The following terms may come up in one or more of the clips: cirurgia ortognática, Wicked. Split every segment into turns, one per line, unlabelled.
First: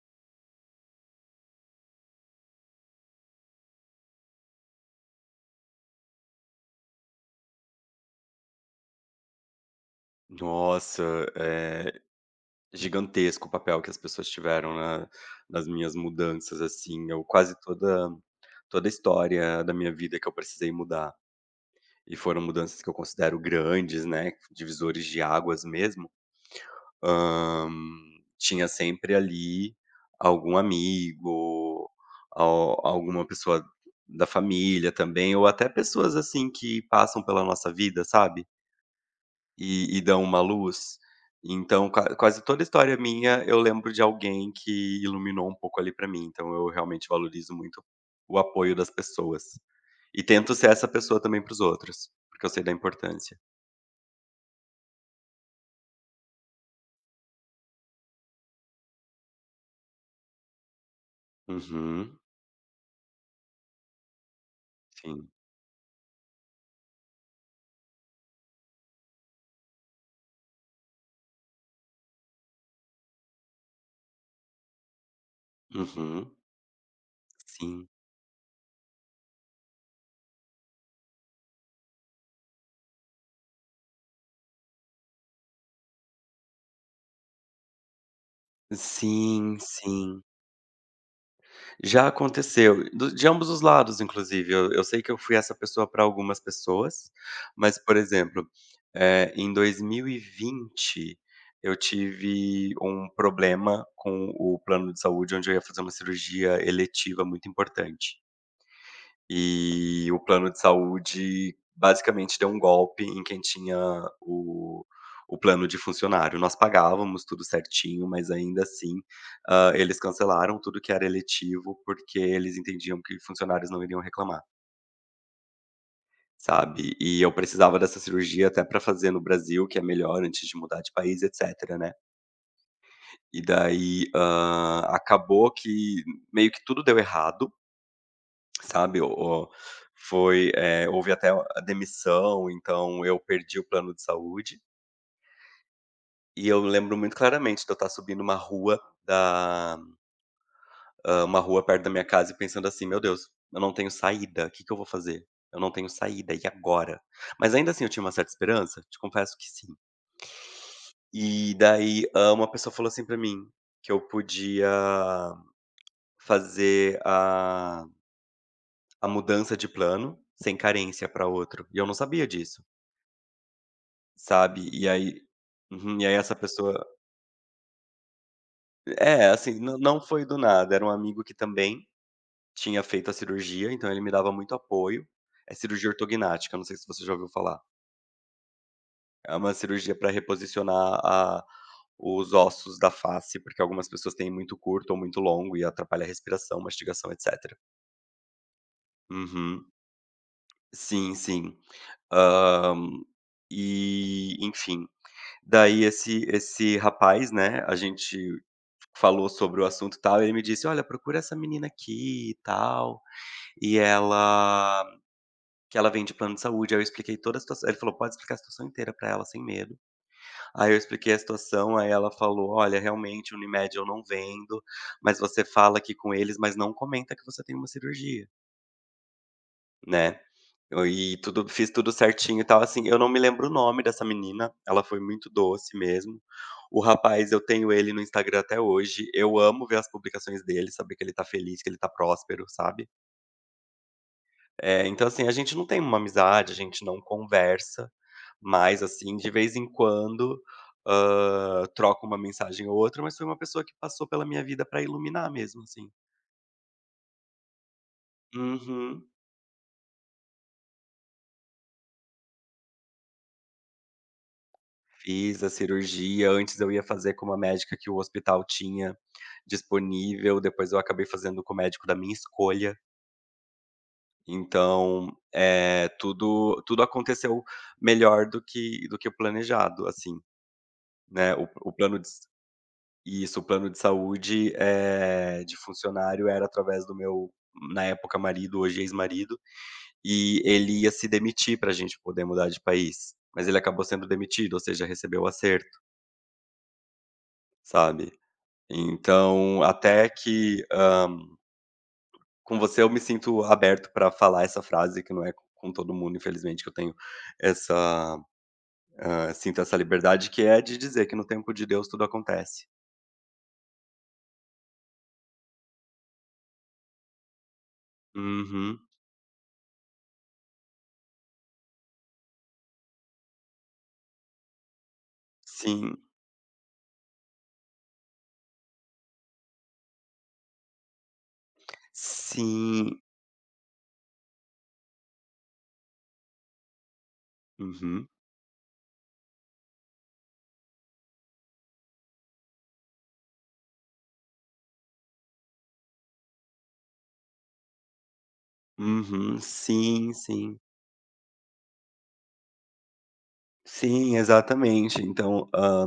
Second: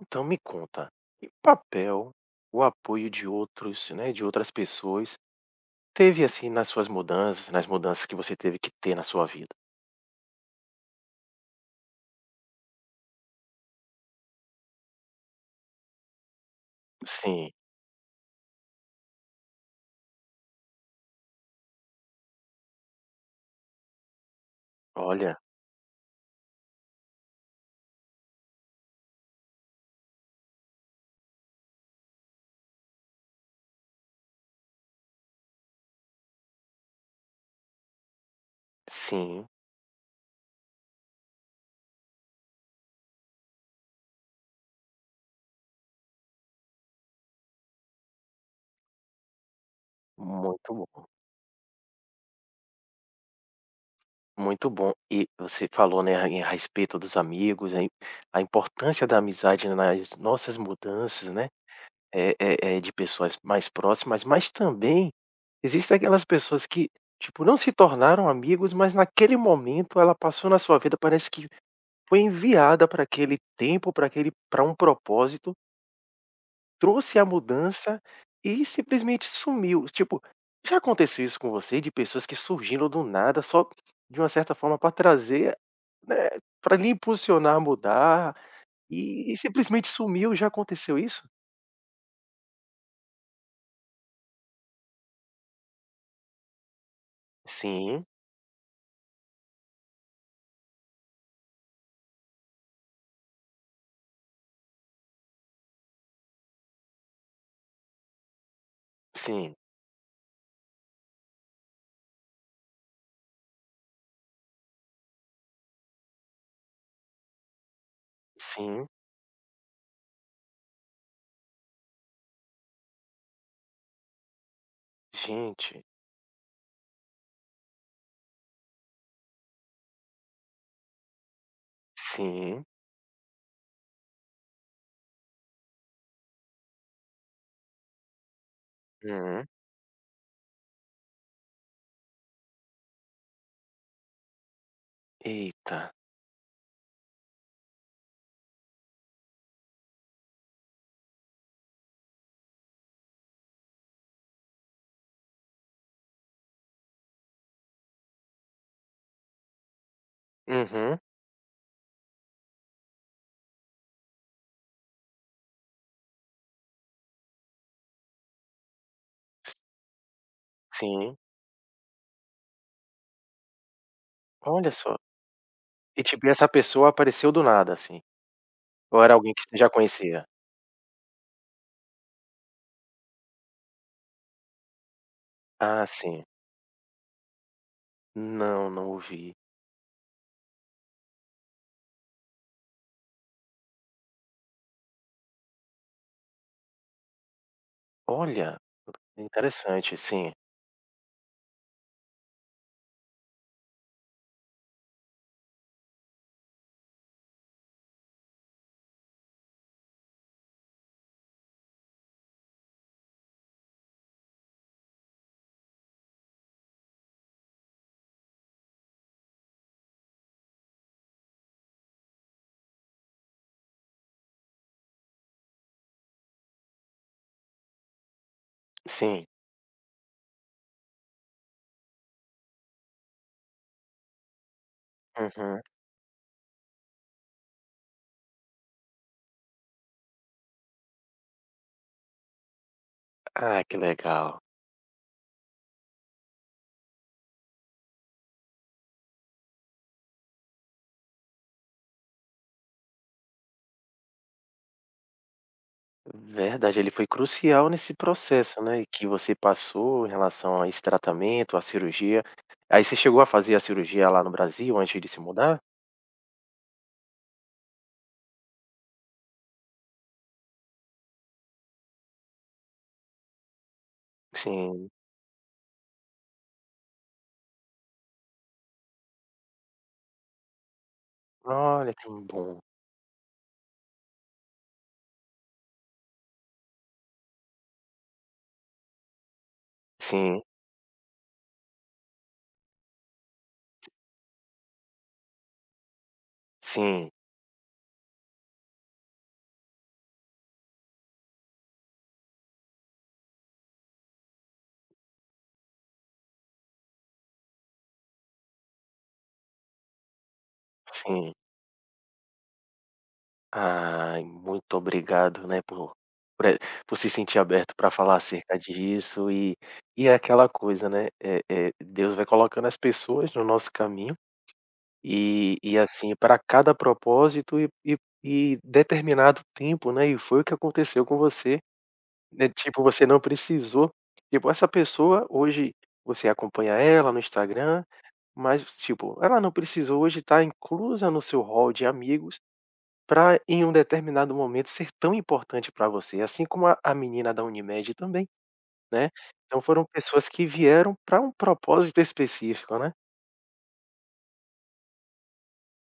Então me conta, que papel o apoio de outros, né, de outras pessoas teve, assim, nas suas mudanças, nas mudanças que você teve que ter na sua vida?
Nossa, é gigantesco o papel que as pessoas tiveram na nas minhas mudanças, assim, eu
Sim,
quase toda toda a história da minha vida que eu precisei mudar, e foram mudanças que eu considero grandes, né, divisores de
olha,
águas mesmo. hã, Tinha sempre ali algum amigo, al alguma pessoa da família também, ou até pessoas, assim, que passam pela nossa vida, sabe?
sim,
E dão uma luz. Então quase toda história minha eu lembro de alguém que iluminou um pouco ali pra mim, então eu realmente valorizo muito o apoio das pessoas. E tento ser
muito
essa
bom,
pessoa também para os outros, porque eu sei da importância.
muito bom. E você falou, né, a respeito dos amigos, a importância da amizade nas nossas mudanças, né,
Uhum,
de pessoas mais próximas, mas também
sim.
existem aquelas pessoas que, tipo, não se tornaram amigos, mas naquele momento ela passou na sua vida, parece que foi enviada para aquele tempo, para um propósito,
Uhum,
trouxe a
sim.
mudança e simplesmente sumiu. Tipo, já aconteceu isso com você de pessoas que surgiram do nada só de uma certa forma para trazer, né, para lhe impulsionar a mudar e
Sim,
simplesmente
sim.
sumiu, já aconteceu isso?
Já aconteceu, do de ambos os lados inclusive, eu sei que eu fui essa pessoa para algumas pessoas, mas, por
Sim,
exemplo, em 2020 eu tive um problema com o plano de saúde, onde eu ia fazer uma cirurgia eletiva muito importante.
sim,
E o plano de saúde basicamente deu um golpe em quem tinha o o plano de funcionário. Nós pagávamos tudo certinho, mas ainda
sim.
assim, eles cancelaram tudo que era eletivo, porque eles entendiam que funcionários não iriam reclamar,
Gente,
sabe. E eu precisava dessa cirurgia até para fazer no Brasil, que é melhor antes de mudar de país, etcétera, né.
sim.
E daí, acabou que meio que tudo deu errado, sabe.
Uhum.
Houve até a demissão, então eu perdi o plano de saúde,
Eita.
e eu lembro muito claramente de eu estar subindo uma rua da uma rua perto da minha casa e pensando assim: "Meu Deus, eu não tenho saída, o que que eu vou fazer? Eu não tenho saída, e agora?". Mas ainda assim eu tinha uma certa esperança, te confesso que sim.
Uhum.
E daí, uma pessoa falou assim pra mim que eu podia fazer a mudança de plano sem carência
Sim.
para outro, e eu não sabia disso. Sabe.
Olha
E
só.
aí, uhum,
E
e aí
tipo,
essa
essa
pessoa
pessoa apareceu do nada, assim, ou era
é,
alguém que você
assim,
já
não
conhecia?
foi do nada, era um amigo que também tinha feito a cirurgia, então ele me dava muito apoio. É
Ah,
cirurgia
sim.
ortognática, não sei se você já ouviu falar.
Não, não ouvi.
É uma cirurgia para reposicionar a os ossos da face, porque algumas pessoas têm muito curto ou muito longo e atrapalha a respiração, mastigação, etcétera.
Olha,
Uhum.
interessante, sim,
Sim, sim. Hã, e, enfim, daí esse rapaz, né, a gente falou sobre o assunto e tal, ele me disse: "Olha, procura essa menina aqui e tal, e ela que ela vem de plano de saúde". Aí eu expliquei toda a situação, ele falou: "Pode explicar a situação inteira pra ela sem medo". Aí eu expliquei a situação, aí ela falou: "Olha, realmente Unimed eu não vendo, mas você fala aqui com eles, mas não comenta que você tem uma cirurgia,
sim.
né". Eu e tudo fiz tudo certinho e tal, assim, eu não me lembro o nome dessa menina, ela foi muito
Uhum.
doce mesmo. O rapaz, eu tenho ele no Instagram até hoje, eu amo ver as publicações dele, saber que ele tá feliz, que ele tá próspero, sabe.
Ah, que legal.
Então, assim, a gente não tem uma amizade, a gente não conversa, mas assim, de vez em quando, troca uma mensagem ou outra, mas foi uma pessoa que passou pela minha vida pra iluminar mesmo, assim.
Verdade, ele foi crucial nesse processo, né, que
Uhum.
você passou em relação a esse tratamento, a cirurgia. Aí você chegou a fazer a cirurgia lá no Brasil antes de se
Fiz a
mudar?
cirurgia, antes eu ia fazer com uma médica que o hospital tinha disponível, depois eu acabei fazendo com o médico da minha escolha.
Sim.
Então, tudo aconteceu melhor do que o planejado, assim, né.
Olha, que bom.
O plano de saúde, de funcionário era através do meu, na época, marido, hoje ex-marido, e
Sim,
ele ia se demitir para a gente poder mudar de país, mas ele acabou sendo demitido, ou seja, recebeu o acerto,
sim,
sabe. Então, até que, com você eu me sinto aberto para falar essa frase, que não é com todo mundo, infelizmente, que eu tenho essa sinto essa liberdade, que é de dizer que no
sim.
tempo de Deus tudo acontece.
Ai, muito obrigado, né, por por e por se sentir aberto para falar acerca
Uhum.
disso e é aquela coisa, né, Deus vai colocando as pessoas no nosso caminho, e
Sim.
assim, para cada propósito e e determinado tempo, né, e foi o que aconteceu com você, né, tipo,
Sim.
você não precisou tipo, essa pessoa hoje você acompanha ela no Instagram,
Uhum.
mas, tipo, ela não precisou hoje estar inclusa no seu hall de amigos para em um determinado momento ser tão importante para você, assim como a menina da Unimed também, né.
Uhum.
Então foram
Sim,
pessoas que
sim.
vieram para um propósito específico, né.
Sim, exatamente. Então,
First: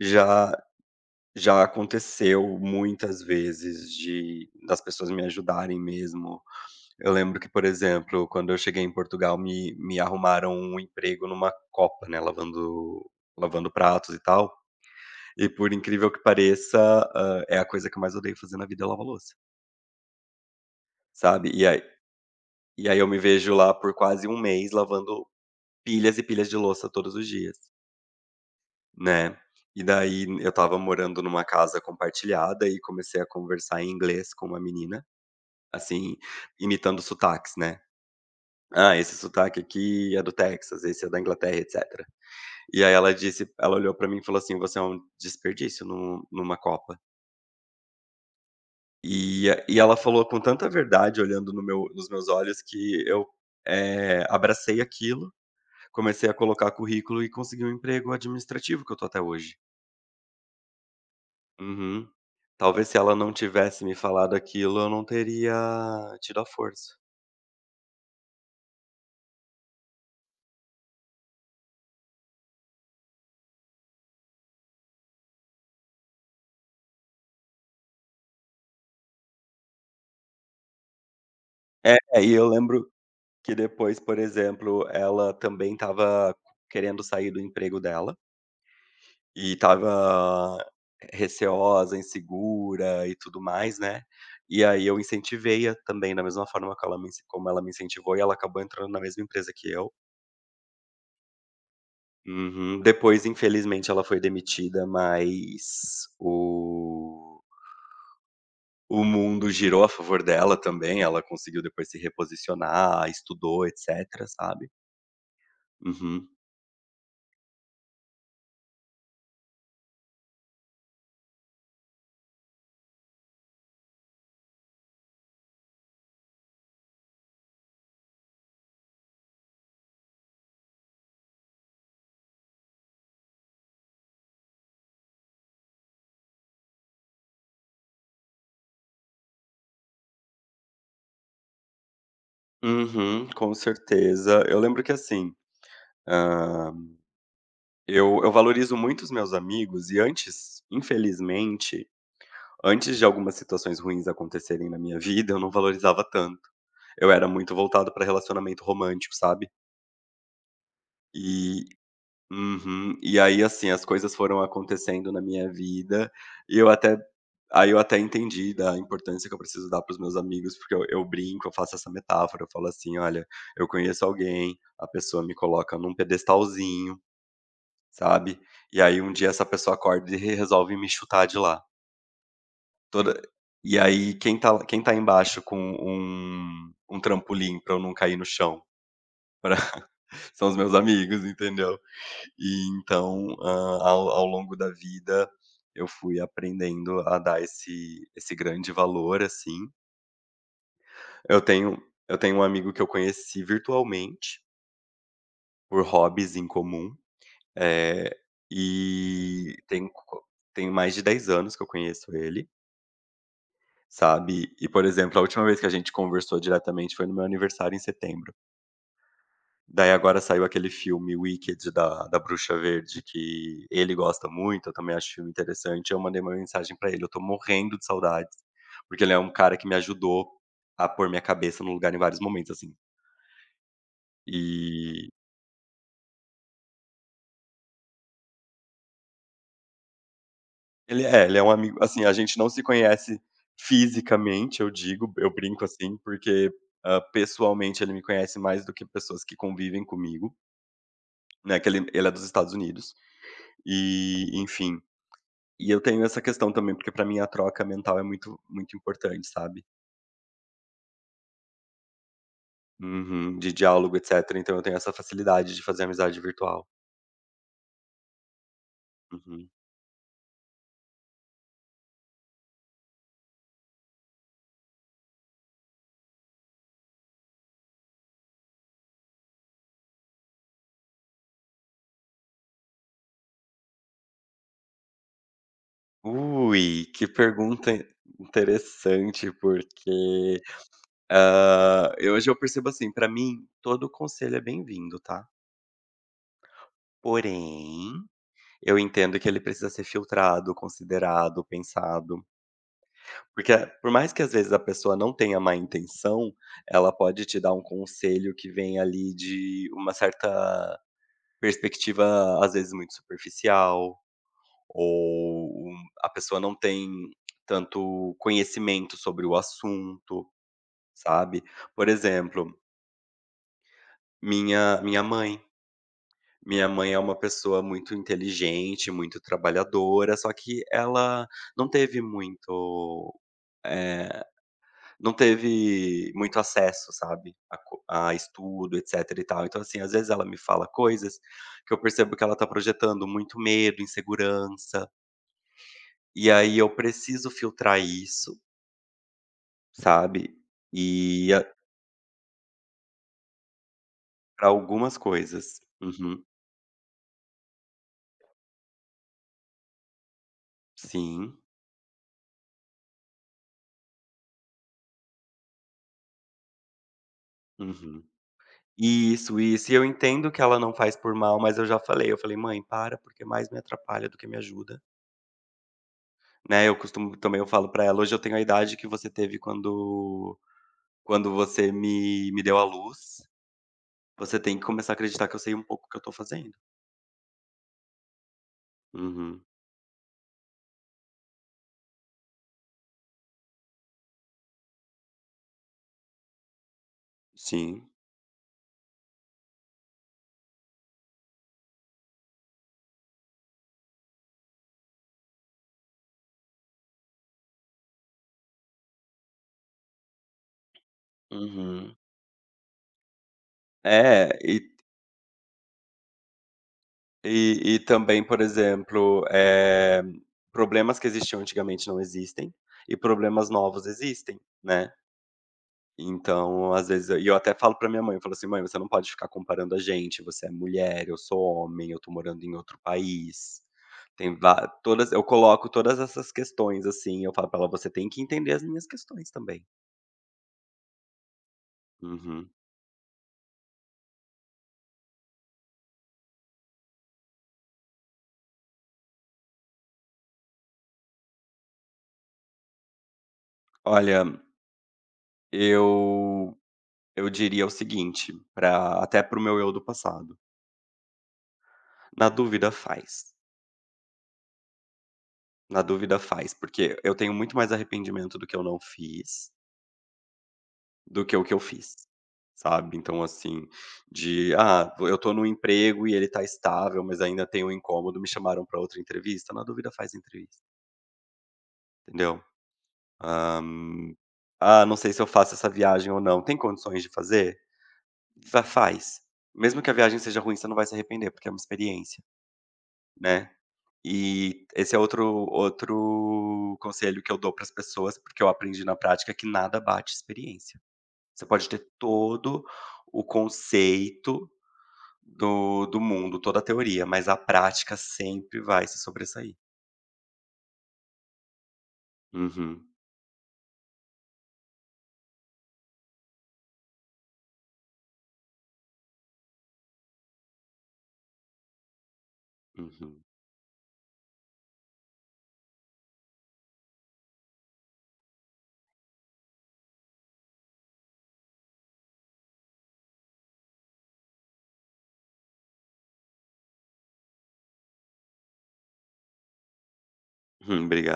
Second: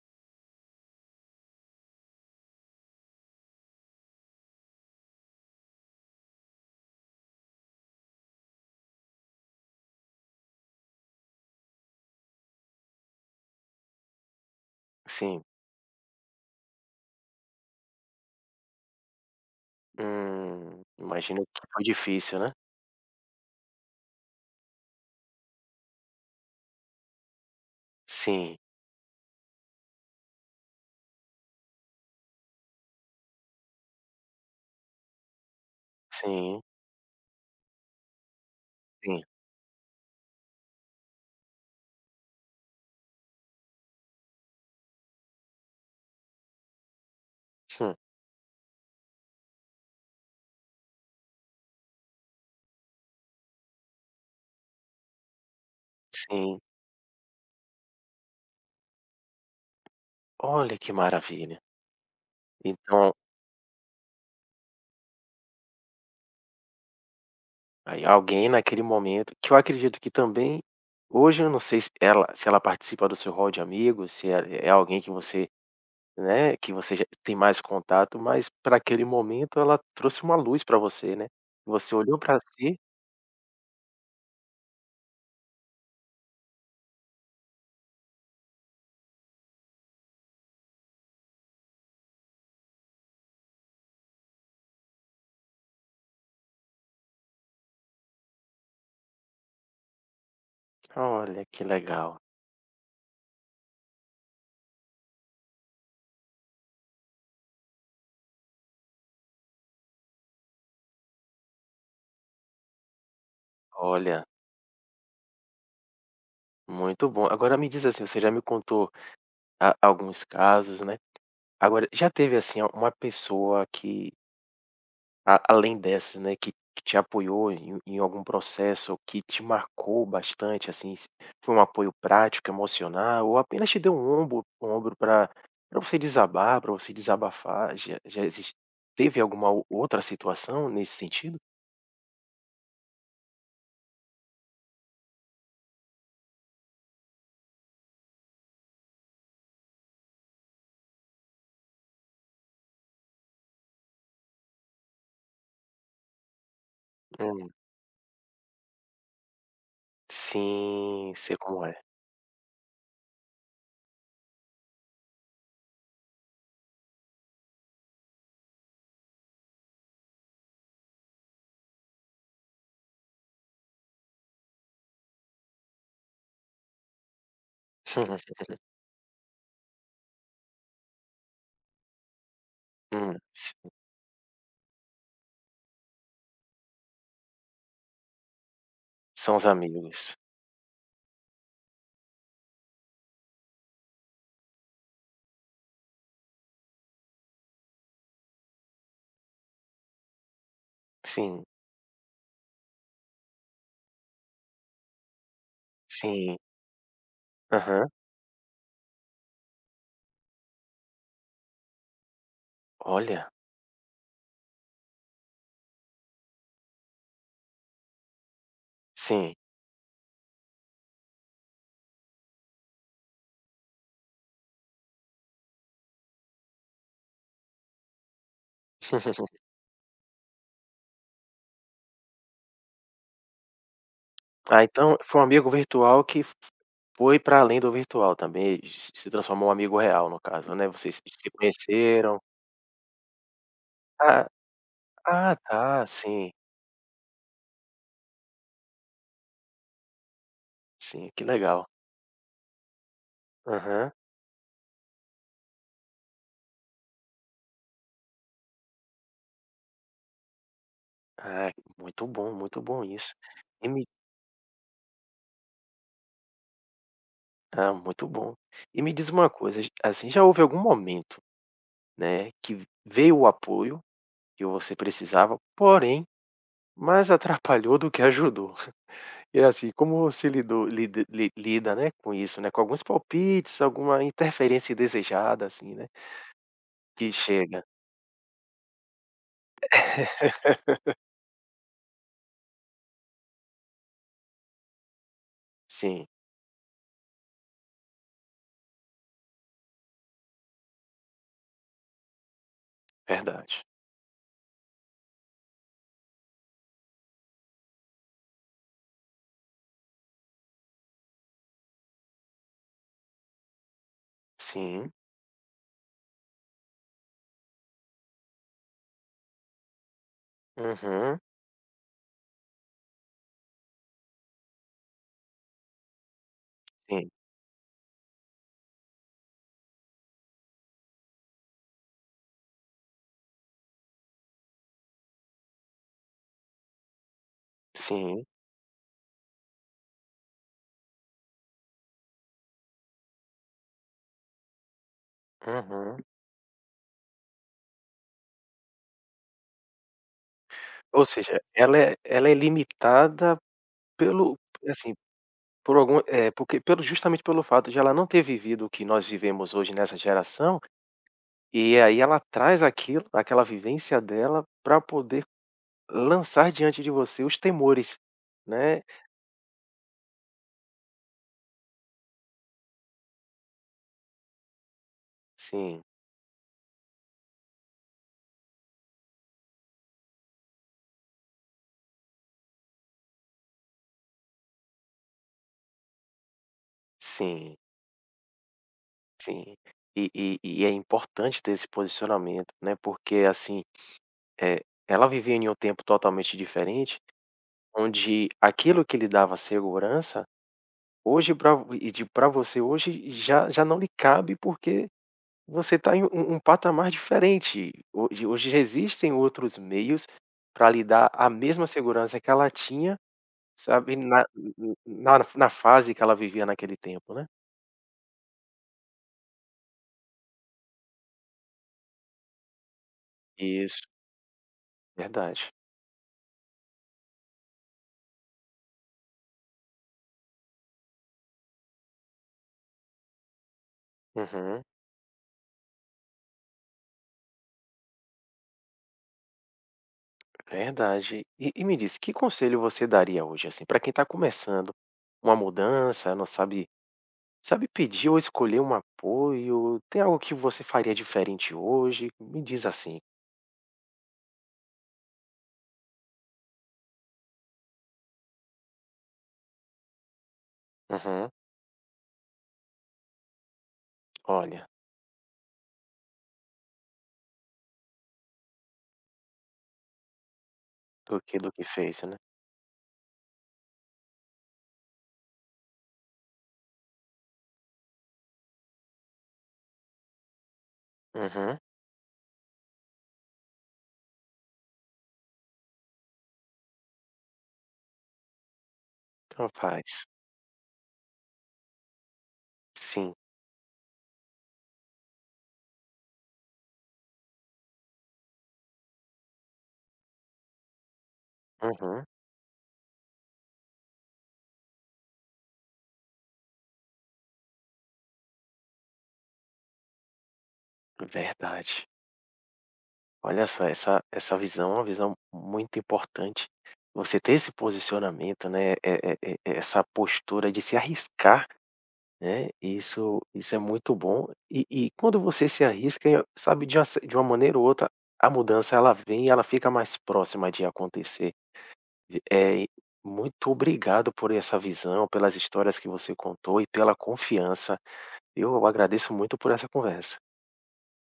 já já aconteceu muitas vezes de das pessoas me ajudarem mesmo. Eu lembro que, por exemplo, quando eu cheguei em Portugal, me arrumaram um emprego numa copa, né, lavando pratos e tal.
Sim,
E por incrível que pareça, é a coisa que eu mais odeio fazer na vida é lavar louça,
imagino
sabe.
que
E
foi
aí
difícil, né.
e aí eu me vejo lá por quase um mês lavando pilhas e pilhas de louça todos os dias,
Sim,
né. E daí eu estava morando numa casa compartilhada e comecei a conversar em inglês com uma menina, assim,
sim,
imitando sotaques, né. "Ah, esse
sim,
sotaque aqui é do Texas, esse é da Inglaterra", etc. E aí ela olhou pra mim e falou assim: "Você é um desperdício numa Copa".
hum,
E ela falou com tanta verdade olhando no meu nos meus olhos que eu, abracei aquilo, comecei a
sim.
colocar currículo e consegui um emprego administrativo que eu tô até hoje.
Olha que maravilha.
Uhum. Talvez se
Então,
ela não tivesse me falado aquilo, eu não teria tido a força.
aí alguém naquele momento que eu acredito que também hoje eu não sei se ela participa do seu rol de amigos, se é alguém que você Né, que você já tem mais contato, mas para aquele momento ela trouxe uma luz para você, né. Você
É,
olhou
é, e
para
eu
si
lembro que depois, por exemplo, ela também estava querendo sair do emprego dela e estava receosa, insegura e tudo mais, né. E aí eu incentivei a também da mesma forma que ela me incentivou e ela acabou entrando na mesma empresa que eu.
olha que legal,
Uhum. Depois infelizmente ela foi demitida, mas o mundo girou a favor dela também, ela conseguiu depois se reposicionar, estudou,
olha,
etcétera, sabe. Uhum.
muito bom. Agora me diz assim, você já me contou a alguns casos, né. Agora já teve assim, uma pessoa que A além dessas, né, que te apoiou em algum processo que te marcou bastante, assim, se foi um apoio prático, emocional ou apenas te deu um ombro para pra você desabar, para você desabafar, já já exis teve alguma o outra situação nesse sentido?
Uhum, com certeza. Eu lembro que assim, ah, eu valorizo muito os meus amigos e antes, infelizmente, antes de algumas situações ruins acontecerem na minha vida, eu não valorizava tanto. Eu era
Hum,
muito voltado para relacionamento romântico, sabe.
sim, sei como
E
é.
uhum. E aí, assim, as coisas foram acontecendo na minha vida e eu até aí eu até entendi da importância que eu preciso dar para os meus amigos, porque eu brinco, eu faço essa metáfora, eu falo assim: "Olha, eu conheço alguém, a pessoa me coloca num pedestalzinho, sabe. E aí um dia essa pessoa acorda e re resolve me chutar de lá. Toda
S
E aí quem tá embaixo com um trampolim pra eu não cair no chão,
são os
pra
amigos.
são os meus amigos, entendeu. E então, ao longo da vida, eu fui aprendendo a dar esse grande valor, assim. Eu
Sim,
tenho eu tenho um amigo que eu conheci virtualmente, por hobbies
sim.
em comum,
Aham.
eh, e tem co tem mais de 10 anos que eu conheço ele.
Olha,
Sabe, e por exemplo, a última vez que a gente conversou diretamente foi no meu aniversário em setembro.
sim.
Daí agora saiu aquele filme Wicked da Bruxa Verde que ele gosta muito, eu também acho filme interessante, eu mandei uma mensagem pra ele, eu tô morrendo de saudades, porque ele é um cara que me ajudou a pôr minha cabeça no lugar em vários momentos, assim.
Ah, então
E
foi um amigo virtual que f foi para além do virtual também, e se transformou um amigo real no caso, né, vocês se
ele é um amigo assim, a
conheceram.
gente não se conhece
Ah
fisicamente, eu digo, eu
ah,
brinco
tá,
assim,
sim,
porque, pessoalmente ele me conhece mais do que pessoas que convivem comigo.
sim, que
Né,
legal.
que ele é dos Estados Unidos,
Aham.
e enfim. E eu tenho essa questão também, porque pra mim a troca mental é muito muito importante, sabe.
Ah, muito bom isso.
Uhum. De
E me
diálogo, etcétera, então eu tenho essa facilidade de fazer amizade virtual.
ah, muito bom. E me diz uma
Uhum.
coisa, assim, já houve algum momento, né, que veio o apoio que você precisava, porém, mais atrapalhou do que ajudou? E assim, como você lidou lida li lida, né, com isso, né, com alguns palpites, alguma interferência indesejada, assim, né,
Ui, que
que chega.
pergunta interessante, porque, eu percebo assim, pra mim todo conselho é bem-vindo, tá.
Sim,
Porém, eu entendo que ele precisa ser filtrado, considerado, pensado. Porque
verdade.
por mais que às vezes a pessoa não tenha má intenção, ela pode te dar um conselho que vem ali de uma certa perspectiva, às vezes, muito superficial,
Sim.
ou a pessoa não tem tanto conhecimento sobre o assunto,
Uhum.
sabe. Por exemplo, minha mãe. Minha mãe é
Sim,
uma pessoa muito inteligente, muito trabalhadora, só que ela não teve muito, eh não teve muito acesso, sabe, a
sim.
estudo, etc e tal. Então, assim, às vezes ela me fala coisas que eu percebo que ela tá projetando muito medo, insegurança,
Uhum.
e aí eu preciso filtrar isso, sabe,
Ou
e
seja,
a
ela é limitada pelo
pra
assim,
algumas coisas.
por algum
Uhum.
é porque pelo justamente pelo fato de ela não ter vivido o que nós vivemos hoje nessa geração,
Sim.
e aí ela traz aquilo aquela vivência dela para poder lançar diante de você os temores,
Uhum.
né.
Isso, isso. E eu entendo que ela não faz por mal, mas eu já falei, eu falei: "Mãe, para, porque mais me atrapalha do que me ajuda",
Sim.
né. Eu costumo também eu falo pra ela: "Hoje eu tenho a idade que você teve quando você me deu a luz, você tem que começar a acreditar que eu sei um pouco o que eu tô fazendo.
Sim,
Uhum,
sim. E é importante ter esse posicionamento, né, porque, assim, eh, ela vivia em um tempo totalmente diferente,
sim.
onde aquilo que lhe dava segurança, hoje pra e de pra você hoje já não lhe cabe, porque você está em um patamar diferente. Hoje já existem outros meios para lhe dar a mesma
Uhum.
segurança que ela tinha, sabe,
É, e
na na fase que ela vivia naquele tempo, né.
e e também, por exemplo, problemas que existiam antigamente não existem, e problemas
Isso,
novos existem, né.
verdade.
Então, às vezes e eu até falo pra minha mãe, eu falo assim: "Mãe, você não pode ficar comparando a gente, você é mulher, eu sou homem, eu tô morando em outro país". Tem
Uhum.
va todas eu coloco todas essas questões, assim, eu falo pra ela: "Você tem que entender as minhas questões também".
Verdade. E me diz, que
Uhum.
conselho você daria hoje, assim, para quem está começando uma mudança, não sabe sabe pedir ou escolher um apoio? Tem algo que você faria diferente hoje? Me diz assim.
Olha, eu eu diria o seguinte, para até para o meu eu do passado:
Uhum.
"Na dúvida faz,
Olha,
na dúvida faz", porque eu tenho muito mais arrependimento do que eu não fiz do que o
do
que eu
que
fiz,
fez, né.
sabe. Então assim, de: "Ah, eu tô no emprego e ele tá estável, mas ainda tem um incômodo, me chamaram pra outra entrevista, na dúvida faz entrevista",
Uhum.
entendeu. Hã, "Ah, não sei se eu faço essa viagem ou não, tem condições de fazer? Fa faz. Mesmo que a
Capaz.
viagem seja ruim, você não vai se arrepender, porque é uma experiência",
Sim.
né. E esse é outro conselho que eu dou para as pessoas, porque eu aprendi na prática que nada bate experiência. Você pode ter
Uhum.
todo o conceito do do mundo, toda a teoria, mas a prática sempre vai se sobressair.
Verdade.
Uhum,
Olha só, essa visão é uma visão muito importante. Você ter esse posicionamento, né, essa postura de se arriscar Né,
uhum.
isso é muito bom. E quando você se arrisca, sabe, de uma maneira ou outra, a mudança ela vem e ela fica mais próxima de acontecer. E, É eh, muito obrigado por essa visão, pelas histórias que você contou e pela confiança. Eu agradeço muito por essa conversa.
Obrigado.